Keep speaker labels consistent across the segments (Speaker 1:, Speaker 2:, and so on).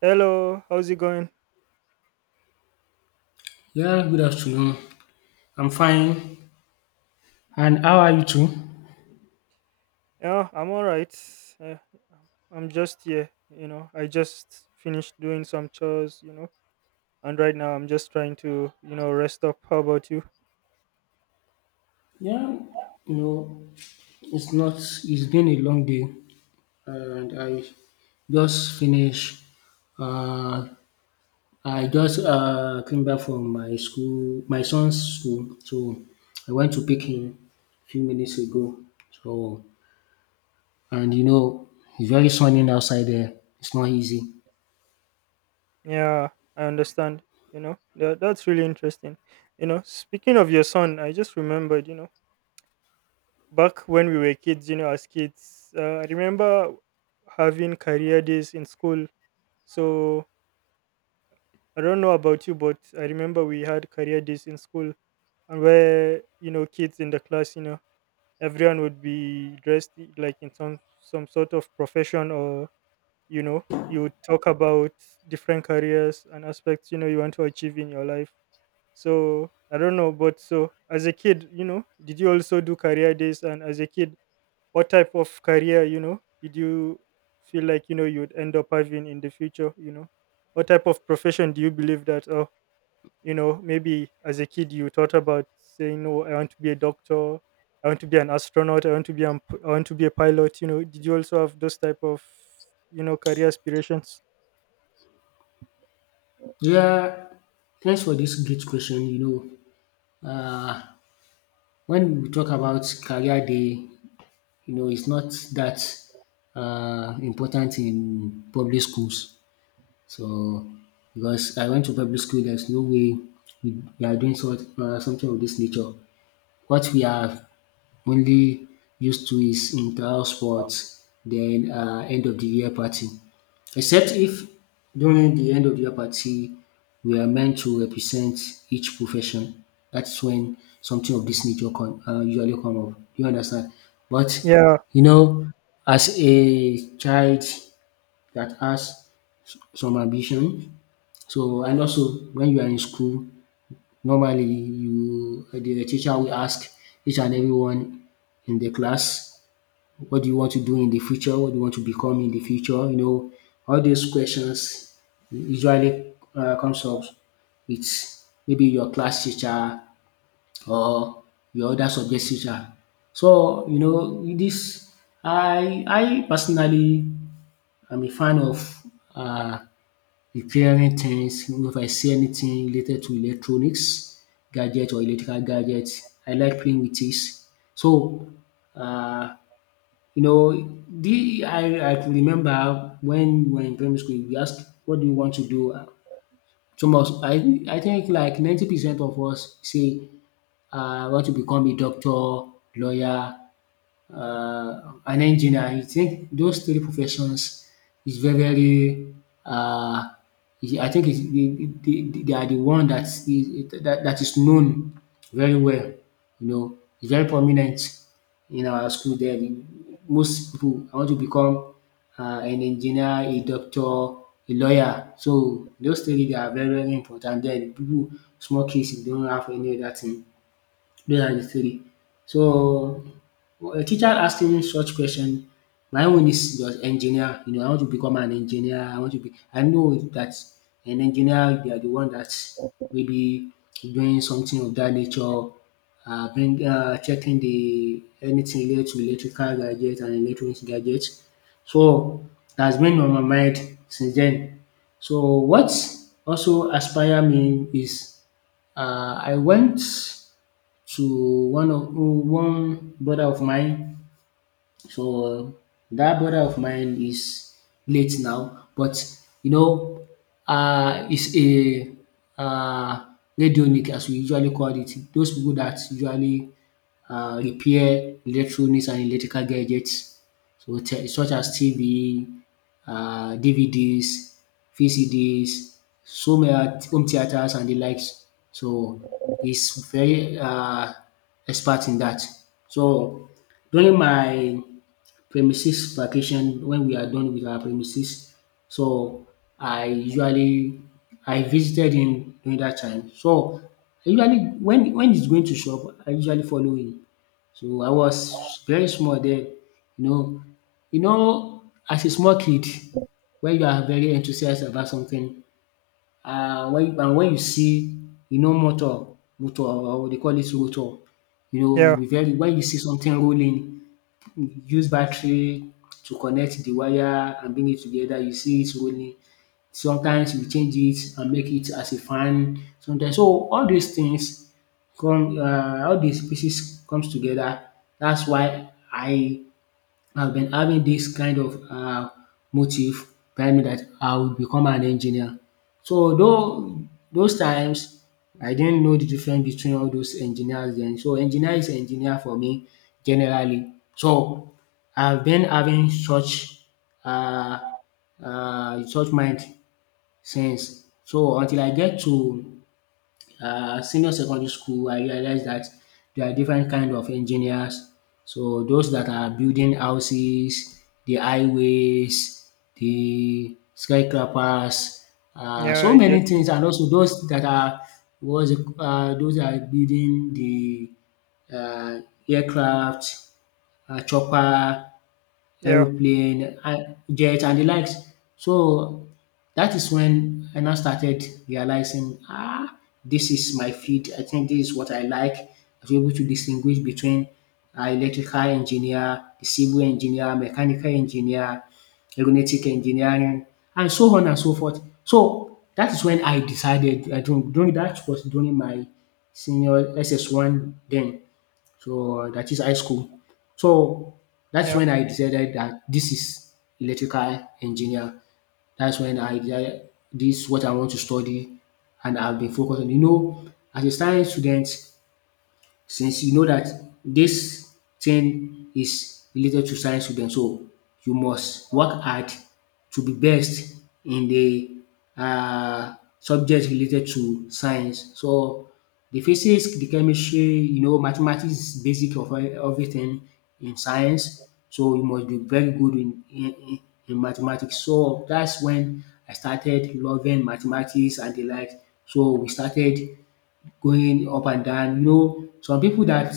Speaker 1: Hello, how's it going?
Speaker 2: Yeah, good afternoon. I'm fine. And how are you too?
Speaker 1: Yeah, I'm all right. Uh, I'm just here, you know. I just finished doing some chores, you know, and right now I'm just trying to, you know, rest up. How about you?
Speaker 2: Yeah, you know, it's not, it's been a long day and I just finished. Uh, I just came back from my school, my son's school. So I went to pick him a few minutes ago. So, and it's very sunny outside there. It's not easy.
Speaker 1: Yeah, I understand, you know. That's really interesting. You know, speaking of your son, I just remembered, you know, back when we were kids, you know, as kids, I remember having career days in school. So I don't know about you, but I remember we had career days in school. And where, you know, kids in the class, you know, everyone would be dressed like in some sort of profession, or you know, you would talk about different careers and aspects, you know, you want to achieve in your life. So I don't know, but so as a kid, you know, did you also do career days? And as a kid, what type of career, you know, did you feel like, you know, you would end up having in the future, you know, what type of profession do you believe that, or? You know, maybe as a kid you thought about saying, no, I want to be a doctor, I want to be an astronaut, I want to be a pilot. You know, did you also have those type of, you know, career aspirations?
Speaker 2: Yeah, thanks for this great question. Know, uh, When we talk about career day, it's not that important in public schools. So, because I went to public school, there's no way we are doing sort, something of this nature. What we are only used to is in sports. Then end of the year party. Except if during the end of the year party, we are meant to represent each profession. That's when something of this nature usually come up. You understand? But
Speaker 1: yeah
Speaker 2: you know, as a child that has some ambition, so and also when you are in school, normally you the teacher will ask each and everyone in the class what do you want to do in the future, what do you want to become in the future, all these questions usually comes up with maybe your class teacher or your other subject teacher. So you know this, I personally am a fan of uh, repairing things. If I see anything related to electronics gadget or electrical gadget I like playing with it. So um you know, the I could remember when we were in primary school we asked what do you want to do? So, of I think like 90% of us say I want to become a doctor, lawyer, an engineer. I think those three professions is very very. Uh, I think it's they are the one that is that is known very well. You know, it's very prominent in our school. Most people want to become an engineer, a doctor, a lawyer. So those three, they are very very important. Then people, small kids, they don't have any other thing. Those are the three. So a teacher asking such question, my own is just engineer. You know, I want to become an engineer. I want to be. I know that an engineer, they are the one that maybe doing something of that nature. Bring checking the anything related to electrical gadgets and electronics gadgets. So that's been on my mind since then. So what also aspire me is, I went to one brother of mine. So that brother of mine is late now, but you know, is a uh, radionic as we usually call it. Those people that usually repair electronics and electrical gadgets, such as TV, DVDs, VCDs, home theaters and the likes. So he's very expert in that. So during my premises vacation when we are done with our premises. So I usually, I visited him during that time. So I usually when he's going to shop, I usually follow him. So I was very small then, you know. You know, as a small kid, when you are very enthusiastic about something, when you see, you know, motor, or they call it rotor, you know,
Speaker 1: yeah
Speaker 2: you be very when you see something rolling, use battery to connect the wire and bring it together, you see it rolling. Sometimes you change it and make it as a fan. Sometimes so all these things come all these pieces comes together. That's why I've been having this kind of motive telling me that I will become an engineer. So though those times I didn't know the difference between all those engineers then. So engineer is engineer for me generally. So I've been having such uh, such mind since. So until I get to senior secondary school, I realized that there are different kind of engineers. So those that are building houses, the highways, the skyscrapers,
Speaker 1: yeah
Speaker 2: so
Speaker 1: I
Speaker 2: many
Speaker 1: get you.
Speaker 2: things, and also those that are was those that are building the uh, aircraft, chopper,
Speaker 1: yeah
Speaker 2: aeroplane, and jet and the likes. So that is when I now started realizing, ah, this is my field. I think this is what I like. I was able to distinguish between electrical engineer, the civil engineer, mechanical engineer, aeronautic engineering, and so on and so forth. So that is when I decided. I don't during that was during my senior SS one then. So that is high school. So that's
Speaker 1: yeah
Speaker 2: when I decided that this is electrical engineer. That's when I decided this is what I want to study and I've been focused on. You know, as a science student, since you know that this thing is related to science student, so you must work hard to be best in the subject related to science. So the physics, the chemistry, you know mathematics is basic of everything in science, so you must be very good in in mathematics. So that's when I started loving mathematics and the like. So we started going up and down. You know, some people that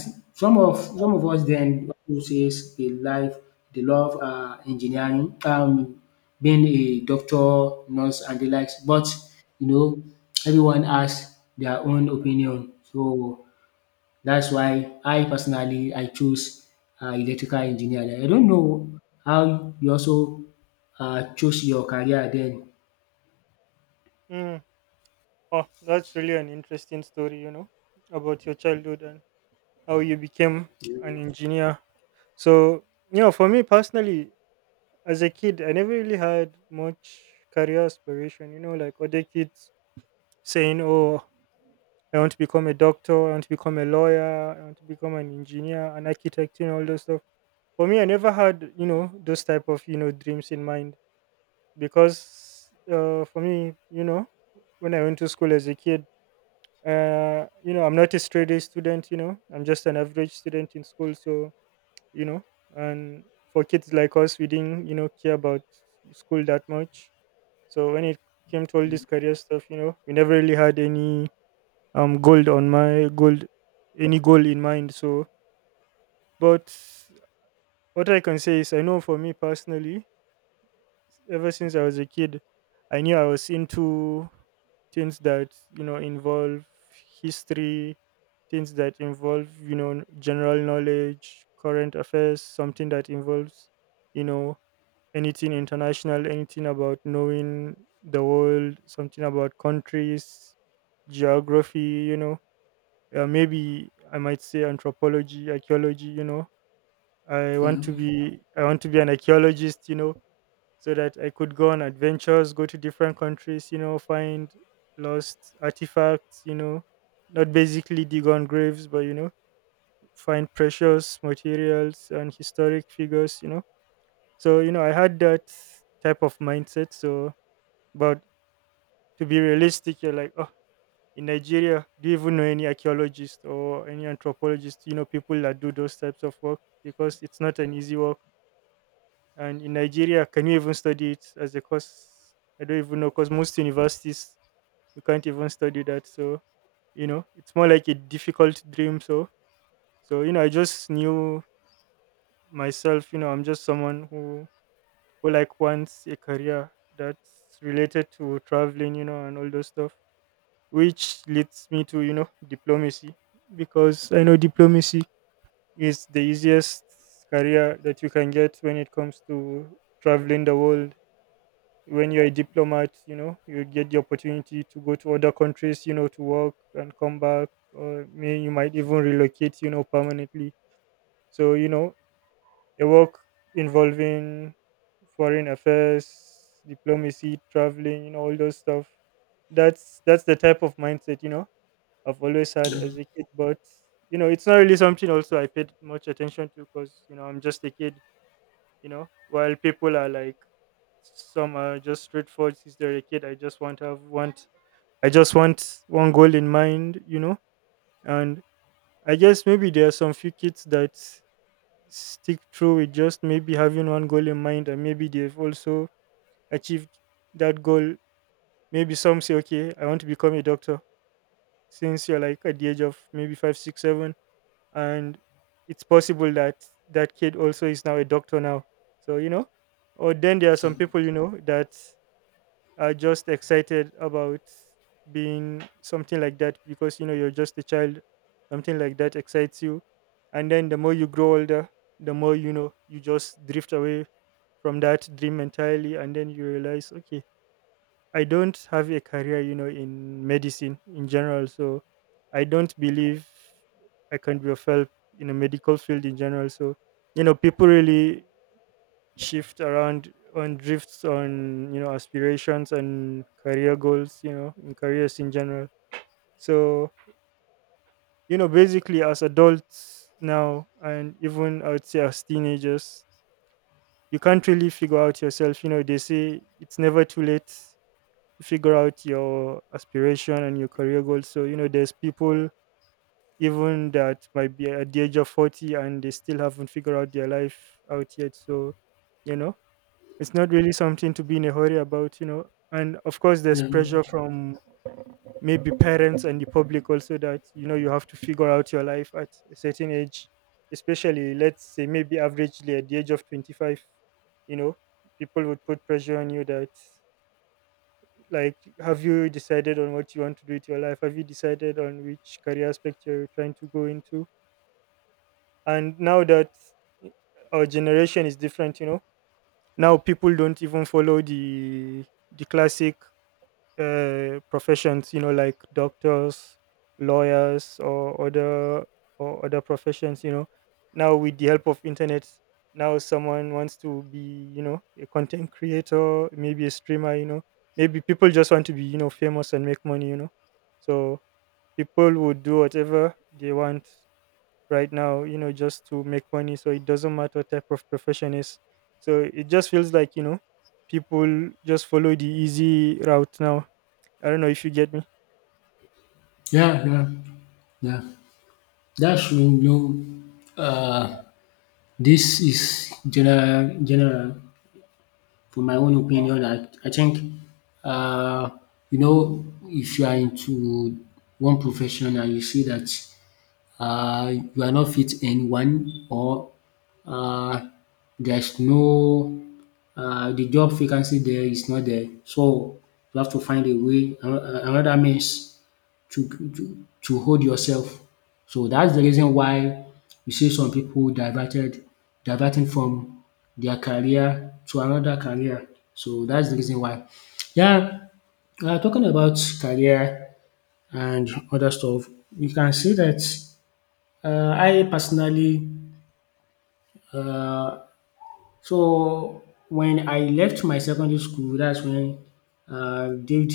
Speaker 2: some of us then who says they like, they love engineering, being a doctor, nurse, and the likes. But you know, everyone has their own opinion. So that's why I personally I choose electrical engineering. I don't know how you also choose your career then.
Speaker 1: mm. Oh, that's really an interesting story, you know, about your childhood and how you became an engineer. So you know, for me personally, as a kid I never really had much career aspiration, you know, like other kids saying, "Oh, I want to become a doctor. I want to become a lawyer. I want to become an engineer, an architect, you know, all those stuff." For me, I never had, you know, those type of, you know, dreams in mind because, for me, you know, when I went to school as a kid, you know, I'm not a straight A student. You know, I'm just an average student in school. So you know, and for kids like us, we didn't, you know, care about school that much. So when it came to all this career stuff, you know, we never really had any goal on my goal any goal in mind. So, but what I can say is, I know for me personally, ever since I was a kid, I knew I was into things that, you know, involve history, things that involve, you know, general knowledge, current affairs, something that involves, you know, anything international, anything about knowing the world, something about countries, geography, you know, maybe I might say anthropology, archaeology. You know,
Speaker 2: Yeah,
Speaker 1: I want to be an archaeologist. You know, so that I could go on adventures, go to different countries. You know, find lost artifacts. You know, not basically dig on graves, but you know, find precious materials and historic figures. You know, so you know, I had that type of mindset. So, but to be realistic, you're like, oh, in Nigeria, do you even know any archaeologist or any anthropologist? You know, people that do those types of work, because it's not an easy work. And in Nigeria, can you even study it as a course? I don't even know, because most universities you can't even study that. So you know, it's more like a difficult dream. So you know, I just knew myself. You know, I'm just someone who like wants a career that's related to traveling. You know, and all those stuff, which leads me to, you know, diplomacy, because I know diplomacy is the easiest career that you can get when it comes to traveling the world. When you're a diplomat, you know, you get the opportunity to go to other countries, you know, to work and come back, or may, you might even relocate, you know, permanently. So you know, a work involving foreign affairs, diplomacy, traveling, you know, all those stuff, that's the type of mindset, you know, I've always had
Speaker 2: yeah,
Speaker 1: as a kid. But you know, it's not really something also I paid much attention to, because you know, I'm just a kid. You know, while people are like, some are just straightforward. Since they're a kid, I just want to have want. I just want one goal in mind. You know, and I guess maybe there are some few kids that stick through with just maybe having one goal in mind, and maybe they've also achieved that goal. Maybe some say, okay, I want to become a doctor. Since you're like at the age of maybe five, six, seven, and it's possible that that kid also is now a doctor now. So you know, or then there are some people, you know, that are just excited about being something like that, because you know, you're just a child, something like that excites you. And then the more you grow older, the more, you know, you just drift away from that dream entirely, and then you realize, okay, I don't have a career, you know, in medicine in general. So I don't believe I can be of help in a medical field in general. So, you know, people really shift around on drifts on, you know, aspirations and career goals, you know, in careers in general. So, you know, basically as adults now, and even I would say as teenagers, you can't really figure out yourself. You know, they say it's never too late to figure out your aspiration and your career goals. So, you know, there's people even that might be at the age of 40 and they still haven't figured out their life out yet. So, you know, it's not really something to be in a hurry about, you know. And of course, there's
Speaker 2: yeah,
Speaker 1: pressure from maybe parents and the public also that, you know, you have to figure out your life at a certain age, especially, let's say, maybe averagely at the age of 25, you know, people would put pressure on you that, like, have you decided on what you want to do with your life? Have you decided on which career aspect you're trying to go into? And now that our generation is different, you know, now people don't even follow the classic professions, you know, like doctors, lawyers, or other professions, you know, now with the help of internet, now someone wants to be, you know, a content creator, maybe a streamer, you know, maybe people just want to be, you know, famous and make money, you know, so people would do whatever they want right now, you know, just to make money, so it doesn't matter what type of profession is. So it just feels like, you know, people just follow the easy route now. I don't know if you get me.
Speaker 2: yeah, yeah. Yeah. That's true. This is general, general. For my own opinion, I think, uh, if you are into one profession and you see that you are not fit anyone or uh, there's no the job vacancy there is not there. So you have to find a way, another means to hold yourself. So that's the reason why you see some diverting from their career to another career. So that's the reason why. Yeah, talking about career and other stuff, you can see that I personally, uh, so when I left my secondary school, that's when I did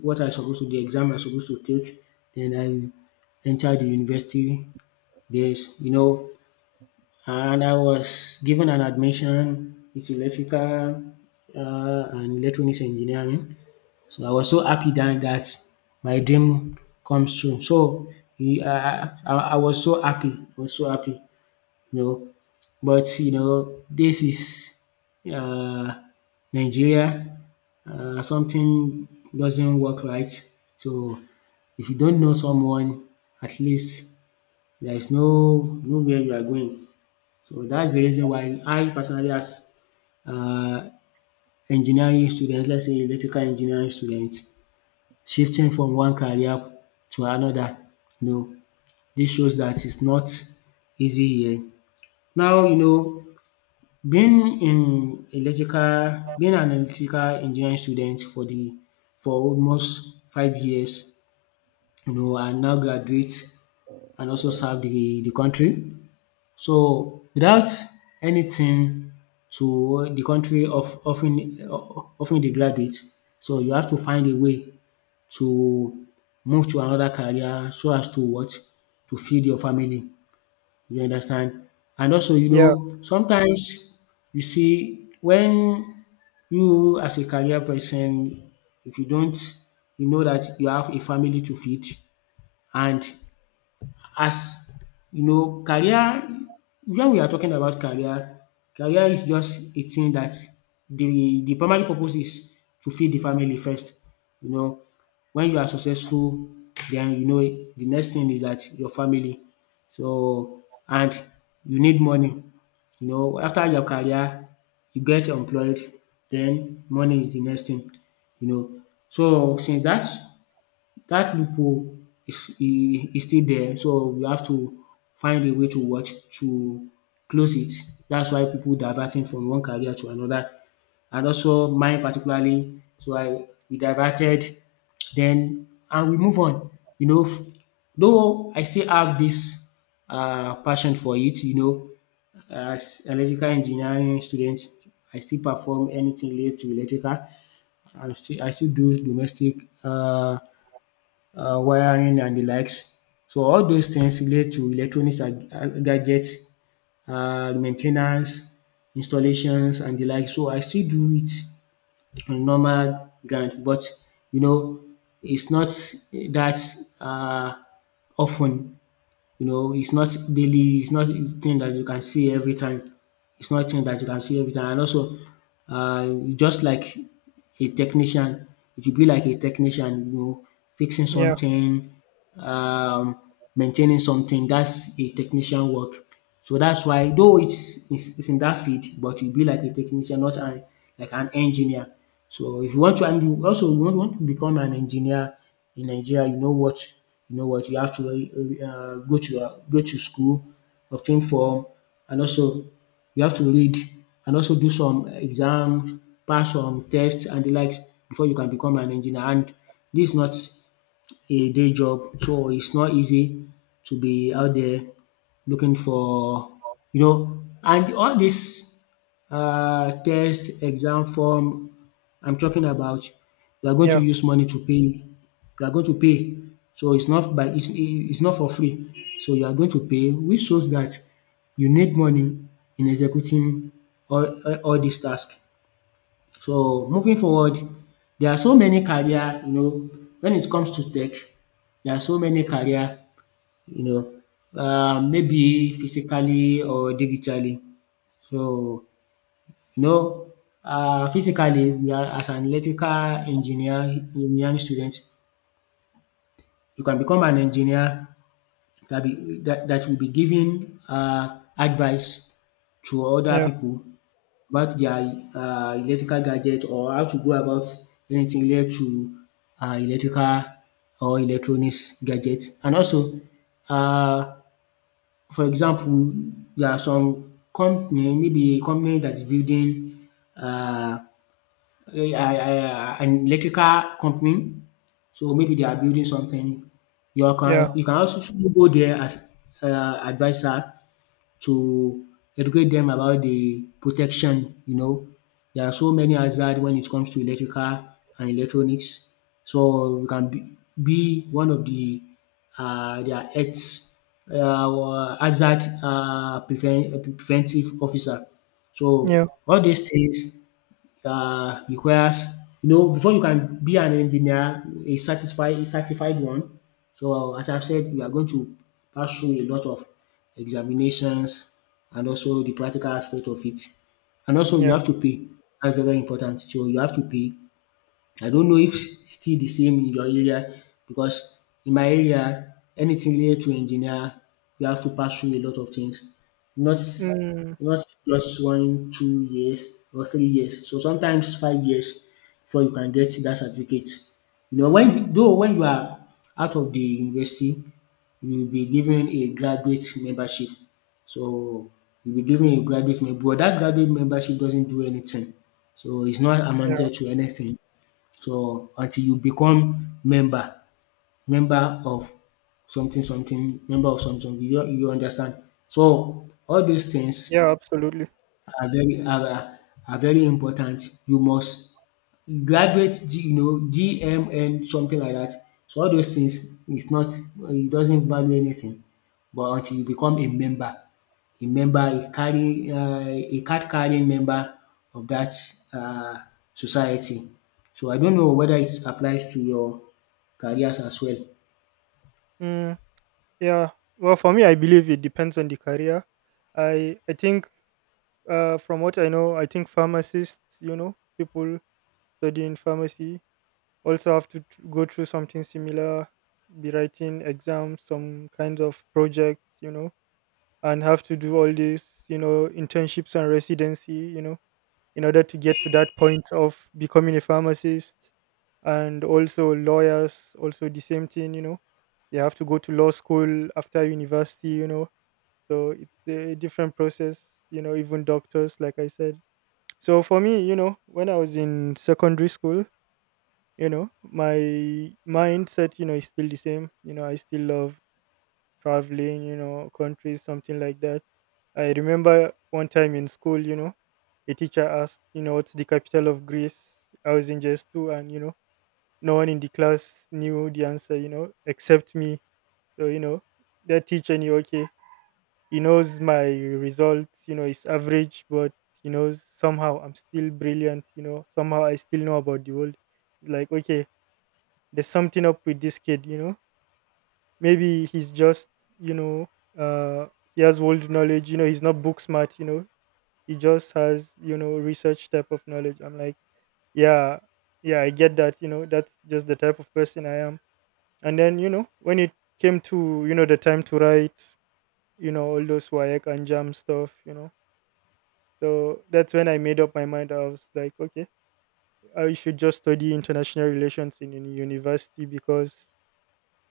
Speaker 2: what I supposed to, the exam I supposed to take. Then I entered the university. There's, you know, and I was given an admission. It's electrical and electronics engineering. So I was so happy that, that my dream comes true. So he, I was so happy, I was so happy. You know. But you know, this is uh, Nigeria, something doesn't work right. So if you don't know someone, at least there is no where you are going. So that's the reason why I personally as uh, engineering student, let's say electrical engineering student, shifting from one career to another, you know, dis shows that it's not easy here. Now you know, being in electrical being an electrical engineering student for the for almost 5 years, you know, and now graduate and also serve the country. So without anything to the country of offering the graduate, so you have to find a way to move to another career so as to what to feed your family. You understand? And also, you
Speaker 1: Yeah,
Speaker 2: know, sometimes you see when you as a career person, if you don't, you know that you have a family to feed and as you know career, when we are talking about career, career is just a thing that the primary purpose is to feed the family first. You know, when you are successful, then you know the next thing is that your family. So and you need money. You know, after your career, you get employed, then money is the next thing. You know, so since that that loophole is still there, so we have to find a way to what to close it. That's why people diverting from one career to another, and also mine particularly. So I we diverted then and we move on, you know. Though I still have this passion for it, you know, as electrical engineering student, I still perform anything related to electrical. I still do domestic uh wiring and the likes. So all those things relate to electronics and gadgets, main installations and the like. So I still do it on normal ground, but you know it's not that um of you know, it's not daily, it's not it's thing that you can see every time. It's not thing that you can see every time. And also, uh, just like a technician, it should be like a technician, you know, fixing
Speaker 1: yeah,
Speaker 2: something, um, maintaining something. That's a technician work. So that's why, though it's in that field, but you be like a technician, not an like an engineer. So if you want to, and you want to become an engineer in Nigeria, you know what you have to go to school, obtain form, and also you have to read and also do some exams, pass some tests and the likes before you can become an engineer. And this is not a day job. So it's not easy to be out there looking for, you know, and all this test, exam form I'm talking about, you are going to
Speaker 1: yeah,
Speaker 2: use money to pay. You are going to pay. So it's not by it's not for free. So you are going to pay, which shows that you need money in executing all these tasks. So moving forward, there are so many career, you know, when it comes to tech, there are so many career, you know, maybe physically or digitally. So, you know, physically, we are as an electrical engineer, engineering student, you can become an engineer that will be giving advice to other
Speaker 1: yeah,
Speaker 2: people about their electrical gadget or how to go about anything related to electrical or electronics gadgets. And also uh, for example there are some company, maybe a company that is building um an electrical company, so maybe they are building something, you
Speaker 1: yeah,
Speaker 2: can also go there as adviser to educate them about the protection, you know. There are so many hazards when it comes to electrical and electronics. So we can be one of their health hazard preventive officer. So
Speaker 1: yeah,
Speaker 2: all these things requires, you know, before you can be an engineer, a certified one. So as I've said, you are going to pass through a lot of examinations and also the practical aspect of it. And also you
Speaker 1: yeah.
Speaker 2: have to pay. That's very, very important. So you have to pay. I don't know if still the same in your area, because in my area anything related to engineer you have to pass through a lot of things. Not
Speaker 1: Mm,
Speaker 2: Not just one, 2 years or 3 years. So sometimes 5 years before you can get that certificate. You know when you are out of the university you will be given a graduate membership. So you will be given a graduate membership, but that graduate membership doesn't do anything. So it's not
Speaker 1: yeah,
Speaker 2: amounted to anything. So until you become member member of something something, member of something something, you understand. So all those things
Speaker 1: yeah, absolutely.
Speaker 2: are very are are are very important. You must graduate G, you know, GMN, something like that. So all those things is not, it doesn't value anything, but until you become a member. A carry a card carrying member of that um society. So I don't know whether it applies to your careers as well.
Speaker 1: Mm, yeah. Well, for me, I believe it depends on the career. I think, from what I know, I think pharmacists, you know, people studying pharmacy also have to go through something similar, be writing exams, some kinds of projects, you know, and have to do all these, you know, internships and residency, you know, in order to get to that point of becoming a pharmacist. And also lawyers, also the same thing, you know, they have to go to law school after university, you know, so it's a different process, you know, even doctors, like I said. So for me, you know, when I was in secondary school, you know, my mindset, you know, is still the same, you know, I still love traveling, you know, countries, something like that. I remember one time in school, you know, a teacher asked, you know, what's the capital of Greece? I was in JS2, and, you know, no one in the class knew the answer, you know, except me. So, you know, that teacher knew, okay, he knows my results, you know, it's average, but he knows somehow I'm still brilliant, you know, somehow I still know about the world. It's like, okay, there's something up with this kid, maybe he's just you know uh he has old knowledge, he's not book smart, he just has, research type of knowledge. I'm like, yeah, yeah, I get that. That's just the type of person I am. And then, when it came to, the time to write, all those wayek and jam stuff, so that's when I made up my mind. I was like, okay, I should just study international relations in university, because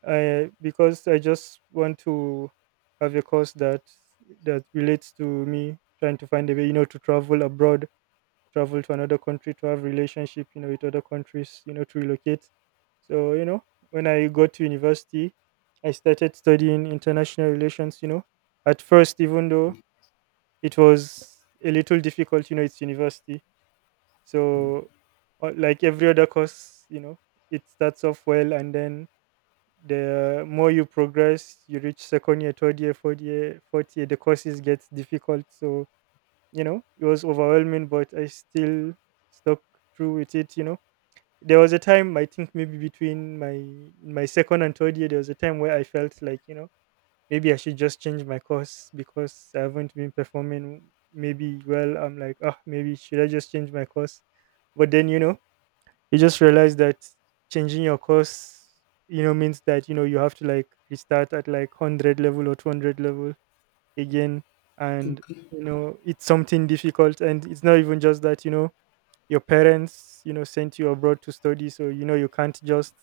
Speaker 1: I just want to have a course that relates to me trying to find a way, to travel abroad, travel to another country, to have relationship, with other countries, to relocate. So, when I got to university, I started studying international relations. At first, even though it was a little difficult, it's university, so like every other course, it starts off well, and then the more you progress, you reach second year, third year, fourth year, the courses get difficult. So, it was overwhelming, but I still stuck through with it. There was a time, I think maybe between my second and third year, there was a time where I felt like, maybe I should just change my course because I haven't been performing maybe well. I'm like, ah, maybe should I just change my course? But then, you just realize that changing your course, means that, you have to like restart at like 100 level or 200 level again. And
Speaker 2: Okay.
Speaker 1: it's something difficult. And it's not even just that, your parents, sent you abroad to study, so you can't just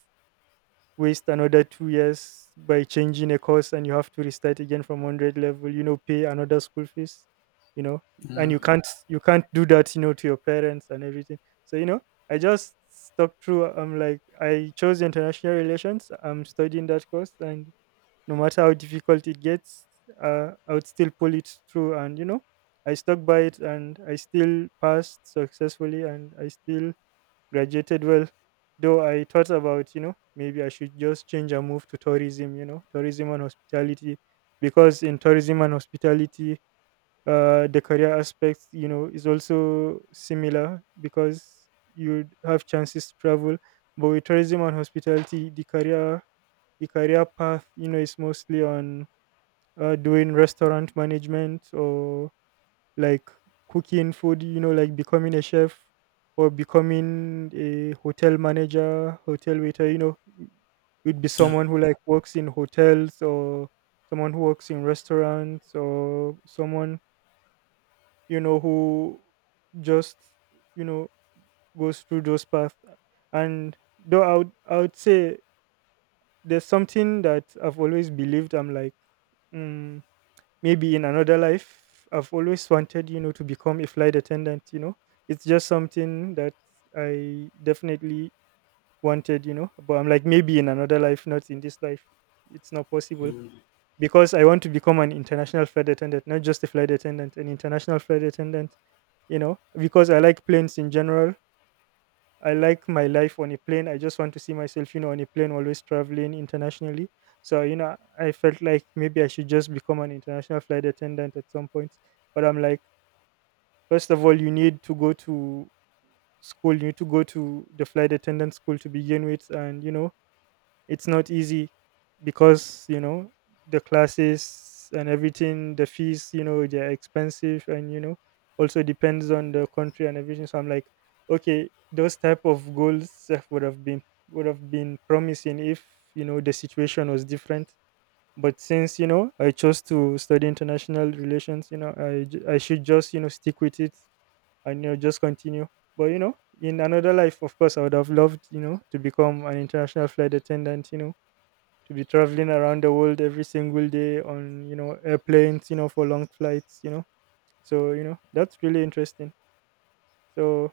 Speaker 1: waste another 2 years by changing a course and you have to restart again from 100 level, pay another school fees, you know and
Speaker 2: Yeah,
Speaker 1: you Yeah. can't, you can't do that, to your parents and everything. So, I just stuck through. I'm like, I chose international relations, I'm studying that course, and no matter how difficult it gets, I would still pull it through. And I stuck by it, and I still passed successfully, and I still graduated well. Though I thought about, maybe I should just change and move to tourism, tourism and hospitality. Because in tourism and hospitality, the career aspect, is also similar because you have chances to travel. But with tourism and hospitality, the career path, is mostly on doing restaurant management, or like cooking food, like becoming a chef, or becoming a hotel manager, hotel waiter, would be
Speaker 2: yeah.
Speaker 1: someone who like works in hotels, or someone who works in restaurants, or someone, who just, you know, goes through those paths. And though I would say there's something that I've always believed. I'm like, mm, maybe in another life I've always wanted, to become a flight attendant. It's just something that I definitely wanted, but I'm like, maybe in another life, not in this life, it's not possible. Because I want to become an international flight attendant, not just a flight attendant, an international flight attendant, because I like planes in general. I like my life on a plane. I just want to see myself, on a plane, always traveling internationally. So, I felt like maybe I should just become an international flight attendant at some point. But I'm like, first of all, you need to go to school. You need to go to the flight attendant school to begin with. And, it's not easy because, the classes and everything, the fees, they're expensive. And, also depends on the country and everything. So I'm like, okay, those type of goals, eh, would have been, would have been promising if, the situation was different. But since, I chose to study international relations, I should just, stick with it and, just continue. But, in another life, of course, I would have loved, to become an international flight attendant, to be traveling around the world every single day on, airplanes, for long flights. So, that's really interesting. So,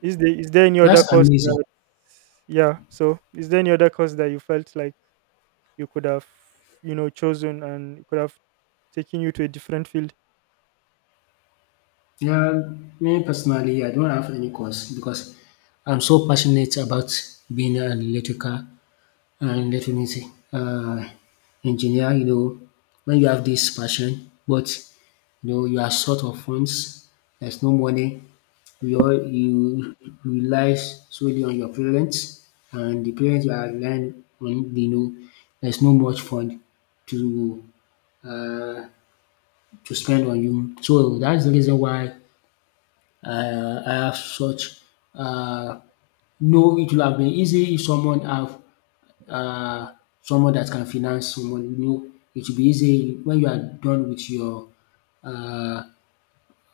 Speaker 1: is there any other
Speaker 2: That's
Speaker 1: course
Speaker 2: amazing.
Speaker 1: that yeah, so is there any other course that you felt like you could have, chosen, and could have taken you to a different field?
Speaker 2: Yeah, me personally I don't have any course because I'm so passionate about being an electrical. And definitely, uh, engineer, you know, when you have this passion, but you know you are short of funds, there's no money. You rely solely on your parents, and the parents are relying on, you know, there's no much fund to uh, to spend on you. So that's the reason why I have such, uh, no, it will have been easy if someone have uh, someone that can finance someone. You know, it will be easy when you are done with your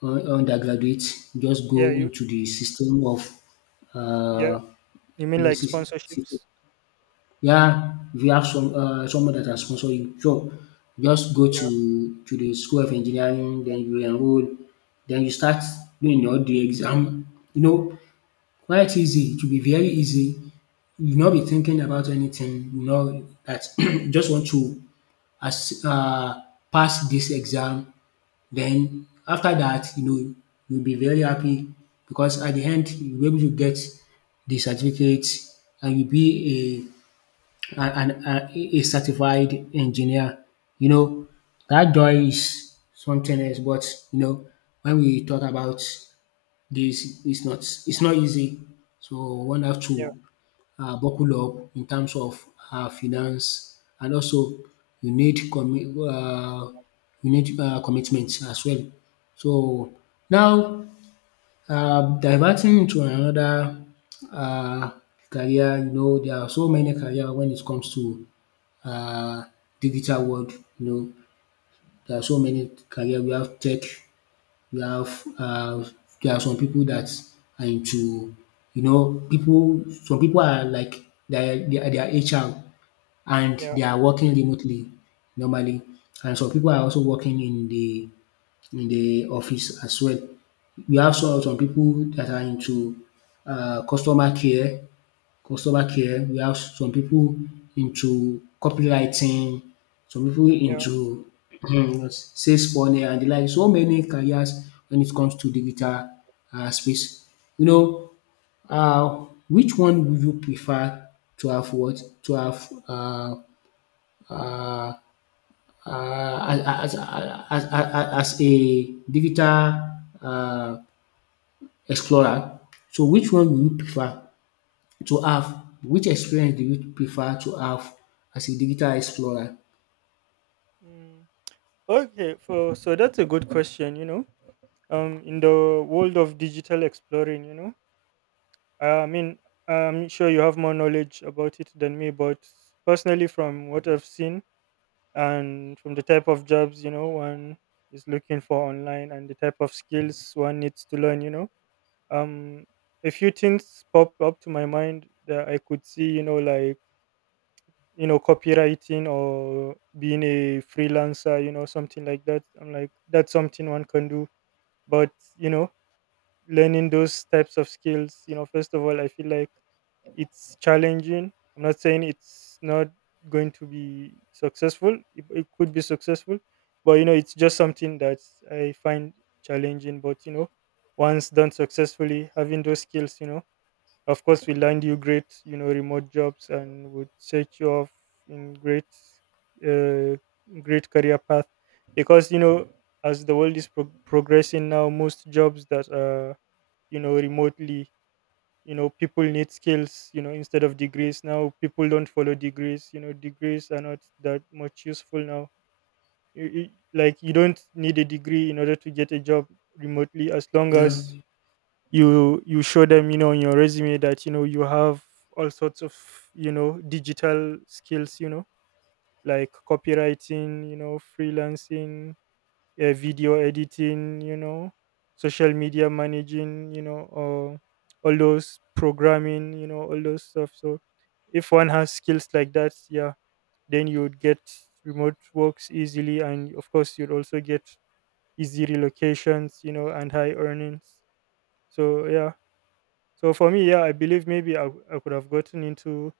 Speaker 2: undergraduate. Just
Speaker 1: Yeah,
Speaker 2: go
Speaker 1: you
Speaker 2: into the system of
Speaker 1: yeah,
Speaker 2: uh,
Speaker 1: you
Speaker 2: you
Speaker 1: mean
Speaker 2: know,
Speaker 1: like
Speaker 2: system.
Speaker 1: sponsorships?
Speaker 2: Yeah, if you have some someone that has sponsor you, so just go
Speaker 1: Yeah.
Speaker 2: to the school of engineering. Then you enroll. Then you start doing all the exam. You know, quite easy, it will be very easy. You will not be thinking about anything, you know, that you just want to, as pass this exam. Then after that, you know, you'll be very happy because at the end you'll be able to get the certificate and you'll be a an a certified engineer. You know that joy is something else, but you know when we talk about this, is not it's not easy. So one have
Speaker 1: Yeah.
Speaker 2: to buckle up in terms of finance, and also you need commi you need commitment as well. So now diverting into another um career, you know there are so many career when it comes to um digital world, you know there are so many career. We have tech, we have there are some people that are into, you know, people. Some people are like they are HR and
Speaker 1: Yeah.
Speaker 2: they are working remotely normally, and some people are also working in the office as well. We have some people that are into uh customer care customer care. We have some people into copywriting, some people
Speaker 1: Yeah.
Speaker 2: into sales funnel and de like. So many careers when it comes to digital space. You know, which one would you prefer to have what? To have uh as as as as as a digital uh explorer. So which one would you prefer? To have, which experience do you prefer to have as a digital explorer?
Speaker 1: Mm. Okay, for so that's a good question. Um, in the world of digital exploring, I mean, I'm sure you have more knowledge about it than me, but personally, from what I've seen and from the type of jobs, one is looking for online, and the type of skills one needs to learn, um, a few things pop up to my mind that I could see, like, copywriting, or being a freelancer, something like that. I'm like, that's something one can do. But, learning those types of skills, first of all, I feel like it's challenging. I'm not saying it's not going to be successful. It could be successful, but, it's just something that I find challenging. But, once done successfully, having those skills, of course, we land you great, remote jobs, and would set you off in great, uh, great career path. Because, as the world is progressing now, most jobs that are, remotely, people need skills. Instead of degrees, now people don't follow degrees. Degrees are not that much useful now. Like, you don't need a degree in order to get a job remotely, as long
Speaker 2: Yeah,
Speaker 1: as you you show them, on your resume that, you have all sorts of, digital skills, like copywriting, freelancing, video editing, social media managing, all those programming, all those stuff. So if one has skills like that, yeah, then you would get remote works easily, and of course you'd also get easy relocations, and high earnings. So yeah, so for me, yeah, I believe maybe I could have gotten into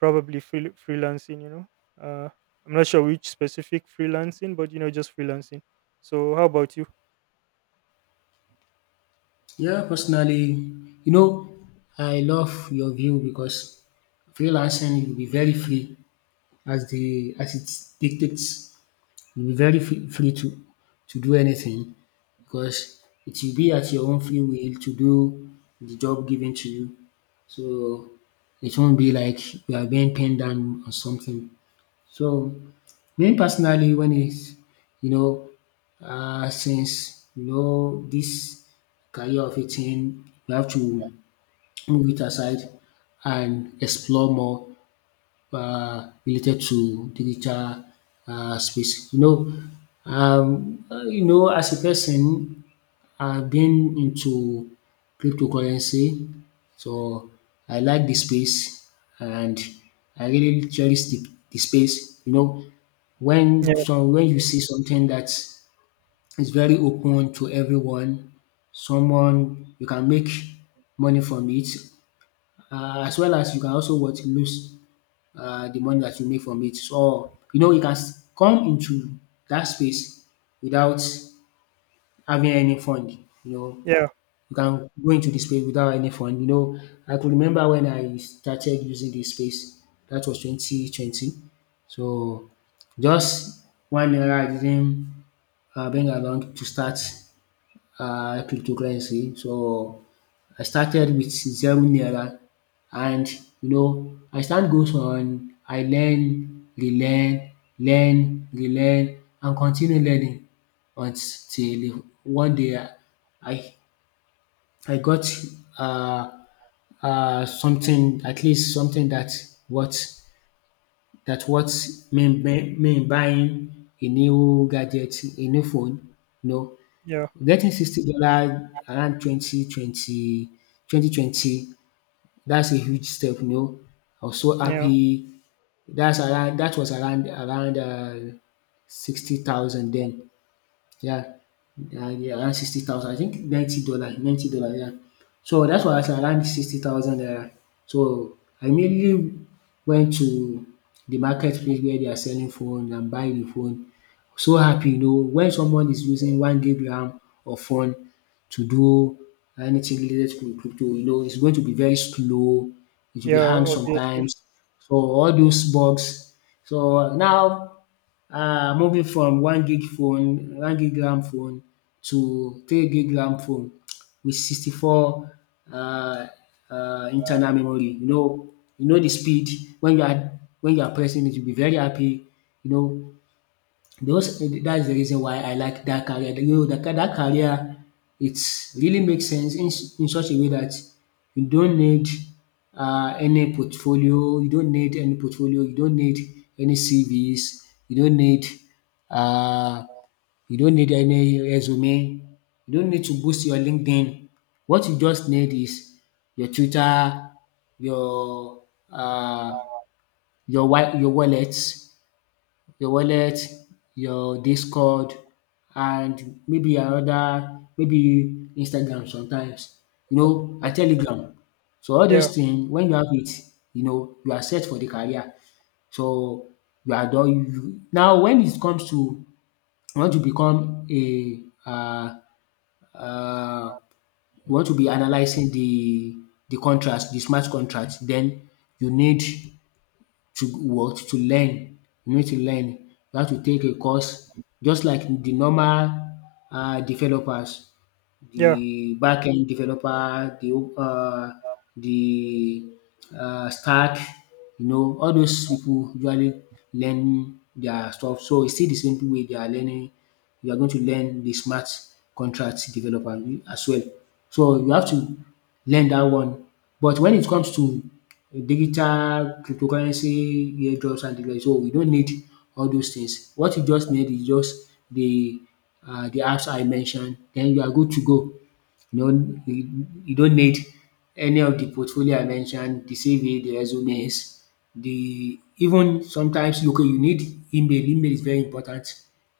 Speaker 1: probably freelancing. Uh, I'm not sure which specific freelancing, but, just freelancing. So how about you?
Speaker 2: yeah, personally, you know, I love your view because freelancing will be very free as the as it dictates. You'll be very free, free to do anything, because it will be at your own free will to do the job given to you. So it won't be like you are being pinned down on something. So, me personally, when it's, you know, since, you know, this career of a thing, we have to move it aside and explore more related to digital space. You know you know, as a person I've been into cryptocurrency, so I like the space, and I really cherish the space. You know, when,
Speaker 1: Yeah.
Speaker 2: so when you see something that is very open to everyone, someone you can make money from it, as well as you can also what lose the money that you make from it. So you know, you can come into that space without having any fund, you know,
Speaker 1: Yeah.
Speaker 2: you can go into the space without any fund, you know. I could remember when I started using this space, that was 2020 so just one naira, I didn't bring along to start cryptocurrency. So I started with zero naira, and you know as time goes on I learn, relearn, learn, relearn, and continue learning until one day I I got uh something, at least something, what that what me buying a new gadget, a new phone, you know.
Speaker 1: Yeah,
Speaker 2: Getting $60 around 2020 2020. That's a huge step, you know. I was so
Speaker 1: yeah,
Speaker 2: happy. That's around, that was around 60,000 then. Yeah, yeah, yeah, around 60,000. I think $90, dollar, $90, yeah. So that's why I said around 60,000 naira. So I immediately went to the marketplace where they are selling phone and buy the phone. So happy, you know, when someone is using one gigram of phone to do anything related to crypto, you know, it's going to be very slow. It will be
Speaker 1: yeah,
Speaker 2: hang
Speaker 1: obviously.
Speaker 2: sometimes. So all those bugs. So now moving from one gig phone, one gig RAM phone, to three gig RAM phone with 64 um internal memory. You know, you know the speed when you are pressing it, you'll be very happy. You know those eh, that's the reason why I like that career. You know that career, it really makes sense in such a way that you don't need any portfolio, you don't need any CVs, you don't need, uh, you don't need any resume, you don't need to boost your LinkedIn. What you just need is your Twitter, your uh, your wa your wallet, your wallet, your Discord, and maybe another, maybe Instagram sometimes, you know, and Telegram. So all
Speaker 1: Yeah,
Speaker 2: those things, when you have it, you know you are set for the career. So you are done. You now, when it comes to you want to become a uh, you want to be analysing the contract, the smart contract, then you need to learn. You need to learn. You have to take a course just like the normal developers,
Speaker 1: yeah.
Speaker 2: the backend developer, uh, the stack, you know, all those people usually learn their stuff. So it's still the same way they are learning. You are going to learn the smart contract developer as well. So you have to learn that one. But when it comes to digital cryptocurrency, airdrops and the rest. So you don't need all those things. What you just need is just the apps I mentioned. Then you are good to go. You don't need any of the portfolio I mentioned, the CV, the resumes, the even sometimes you need email. Email is very important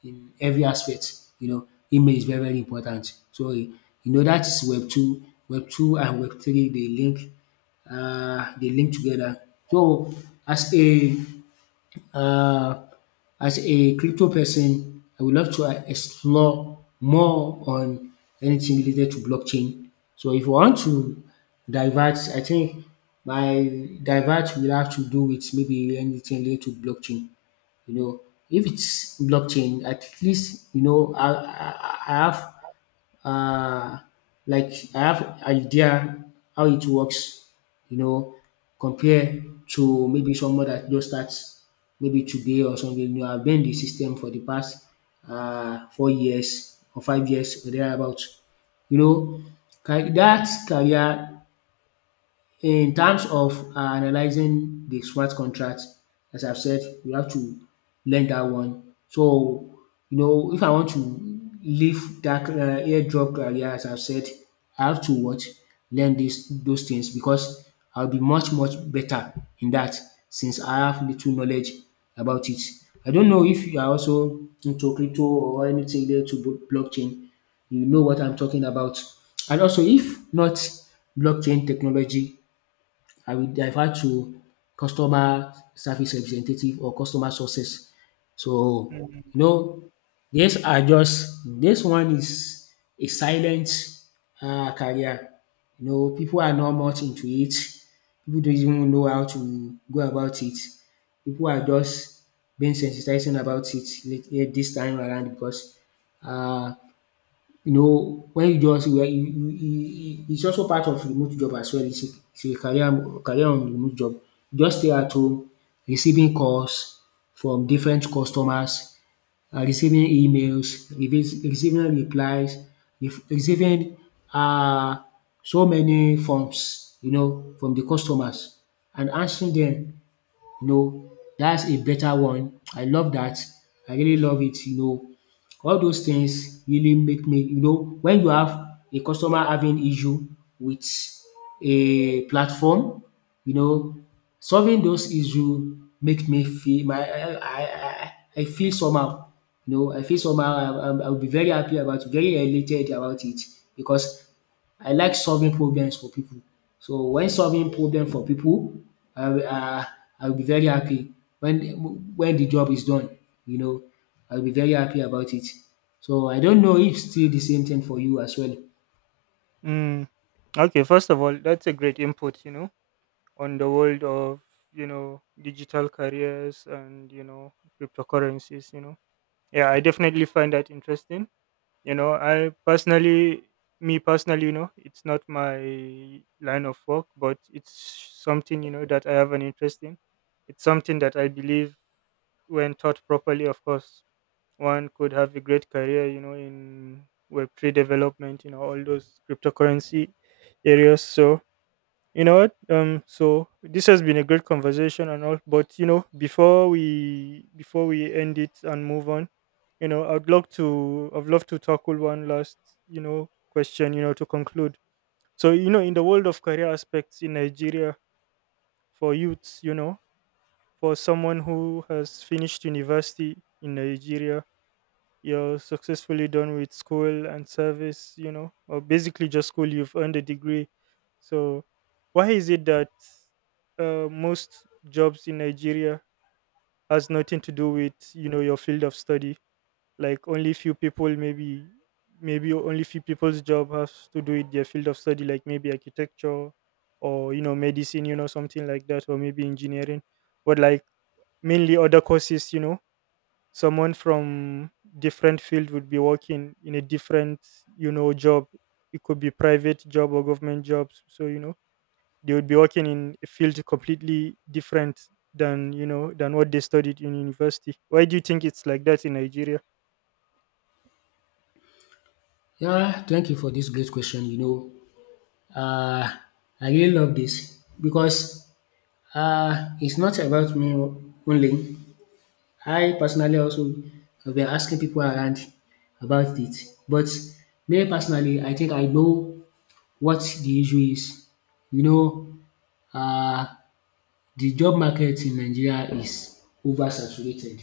Speaker 2: in every aspect. You know, email is very important. So you know that is web two and web three, they link together. So as a uh, as a crypto person, I would love to explore more on anything related to blockchain. So if you want to divert, I think my divert will have to do with maybe anything related to blockchain. You know, if it's blockchain, at least you know I have uh, like I have idea how it works, you know, compare to maybe someone that just starts maybe today or something. You know, I've been in the system for the past 4 years or 5 years or thereabout. You know, that career in terms of analyzing the smart contract, as I've said, we have to learn that one. So, you know, if I want to leave that airdrop career, as I've said, I have to what learn this those things because I'll be much better in that, since I have little knowledge about it. I don't know if you are also into crypto or anything related to blockchain. You know what I'm talking about. And also, if not blockchain technology, I will divert to customer service representative or customer success. So,
Speaker 1: Mm.
Speaker 2: you know, these are just this one is a silent career. You know, people are not much into it. People don't even know how to go about it. People are just being sensitizing about it this time around because uh, you know when you just where you, it's also part of remote job as well. It's a career on remote job. You just stay at home receiving calls from different customers, receiving emails, receiving replies, receiving um so many forms you know from the customers and answering dem. You know, that's a better one. I love that. I really love it, you know. All those things really make me, you know, when you have a customer having issue with a platform, you know, solving those issue make me feel my I feel somehow. You know, I feel somehow I'll be very happy about, very elated about it, because I like solving problems for people. So when solving problem for people, I will um I will be very happy when the job is done, you know. I will be very happy about it. So I don't know if still the same thing for you as well.
Speaker 1: Mm. Okay, first of all, that's a great input, on the world of, digital careers and, cryptocurrencies. Yeah, I definitely find that interesting. I personally, me personally, it's not my line of work, but it's something, that I have an interest in. It's something that I believe, when taught properly, of course, one could have a great career, in web3 development, all those cryptocurrency areas. So, what, um, so this has been a great conversation and all, but, before we, before we end it and move on, I'd love to, I'd love to tackle one last, question, to conclude. So, in the world of career aspects in Nigeria, for youths, for someone who has finished university in Nigeria, you're successfully done with school and service, or basically just school, you've earned a degree. So why is it that, most jobs in Nigeria has nothing to do with, your field of study? Like only few people maybe, only few people's job has to do with their field of study, like maybe architecture, or, medicine, something like that, or maybe engineering. But like mainly other courses, someone from different field would be working in a different, job. It could be private job or government jobs. So, they would be working in a field completely different than, than what they studied in university. Why do you think it's like that in Nigeria?
Speaker 2: Yeah, thank you for this great question, you know. um I really love this because it's not about me only. I personally also have been asking people around about it, but me personally, I think I know what the issue is. You know, um the job market in Nigeria is oversaturated.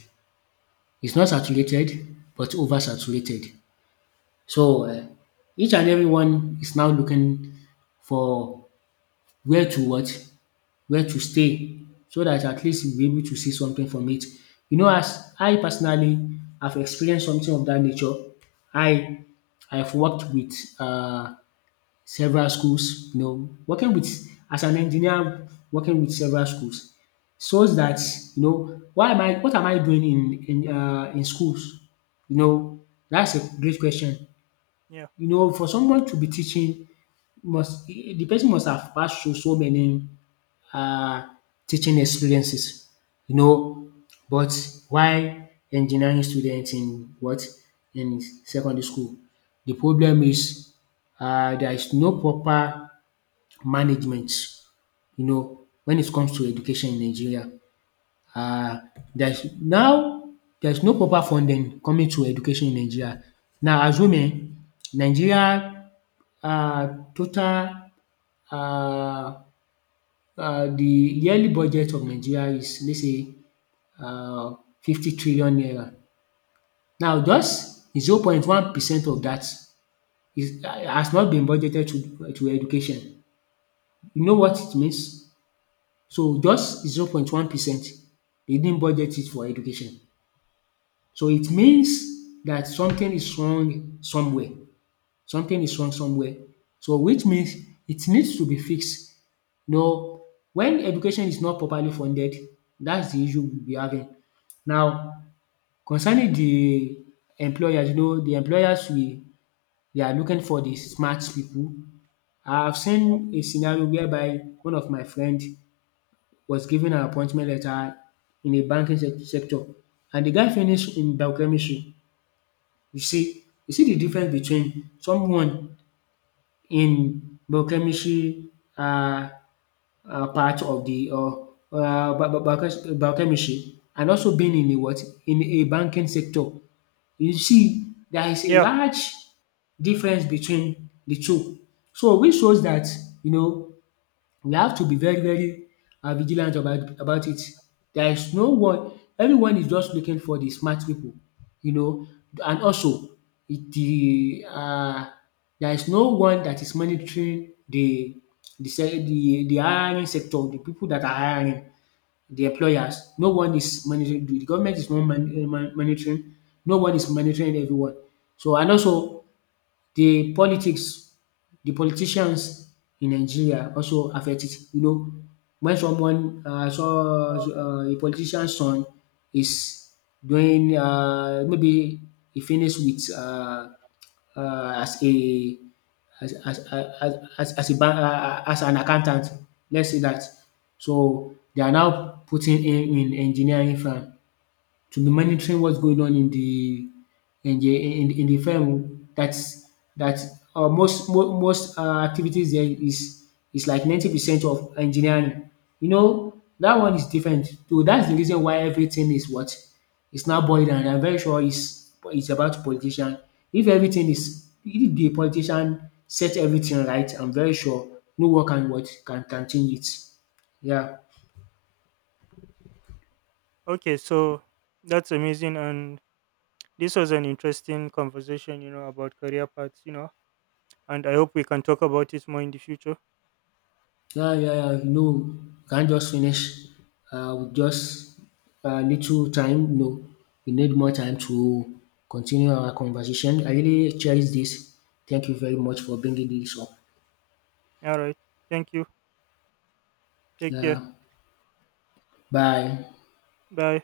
Speaker 2: It's not saturated but oversaturated. So, each and everyone is now looking for where to what? Where to stay, so that at least you'll be able to see something from it. You know, as I personally have experienced something of that nature. I I've worked with um several schools, you know, working with, as an engineer, working with several schools, so that you know, why am I, what am I doing in in schools? You know, that's a great question.
Speaker 1: Yeah.
Speaker 2: You know, for someone to be teaching, must the person must have passed through so many um teaching experiences, you know. But why engineering students in what, in secondary school? The problem is, there is no proper management, you know, when it comes to education in Nigeria. Uh, there's now there's no proper funding coming to education in Nigeria. Now, as women, Nigeria uh, total uh, the yearly budget of Nigeria is, let's say, uh, 50 trillion naira. Now, just 0.1% of that is, has not been budgeted to education. You know what it means? So just 0.1% they didn't budget it for education. So it means that something is wrong somewhere. Something is wrong somewhere. So which means it needs to be fixed. You, when education is not properly funded, that's the issue we'll be having. Now, concerning the employers, you know, the employers we they are looking for the smart people. I've seen a scenario whereby one of my friend was given an appointment letter in a banking sector, and the guy finished in biochemistry. You see the difference between someone in biochemistry, um part of the, or biochemistry, and also being in a what? In a banking sector. You see there is a
Speaker 1: Yeah.
Speaker 2: large difference between the two. So which shows that you know, we have to be very vigilant about it. There is no one, everyone is just looking for the smart people, you know. And also it, the there is no one that is monitoring the hiring sector, the people that are hiring, the employers. No one is monitoring. The government is not monitoring. No one is monitoring everyone. So, and also the politics, the politicians in Nigeria also affect it. You know, when someone saw a politician son is doing maybe he finished with as a, as as as an accountant, let's say that. So they are now putting him in engineering firm to be monitoring what's going on in the in the firm. That's that most most activities there is like 90% of engineering. You know that one is different. So that's the reason why everything is what is now boiled down. I'm very sure it's about politician. If everything is, if the politician set everything right, I'm very sure no one can what, can change it. Yeah.
Speaker 1: Okay, so that's amazing, and this was an interesting conversation, about career paths. And I hope we can talk about it more in the future.
Speaker 2: So, yeah, yeah, yeah. No, can't just finish with just a little time. No, we need more time to continue our conversation. I really cherish this. Thank you very much for bringing this up.
Speaker 1: All right. Thank you. Take care.
Speaker 2: Yeah, bye.
Speaker 1: Bye.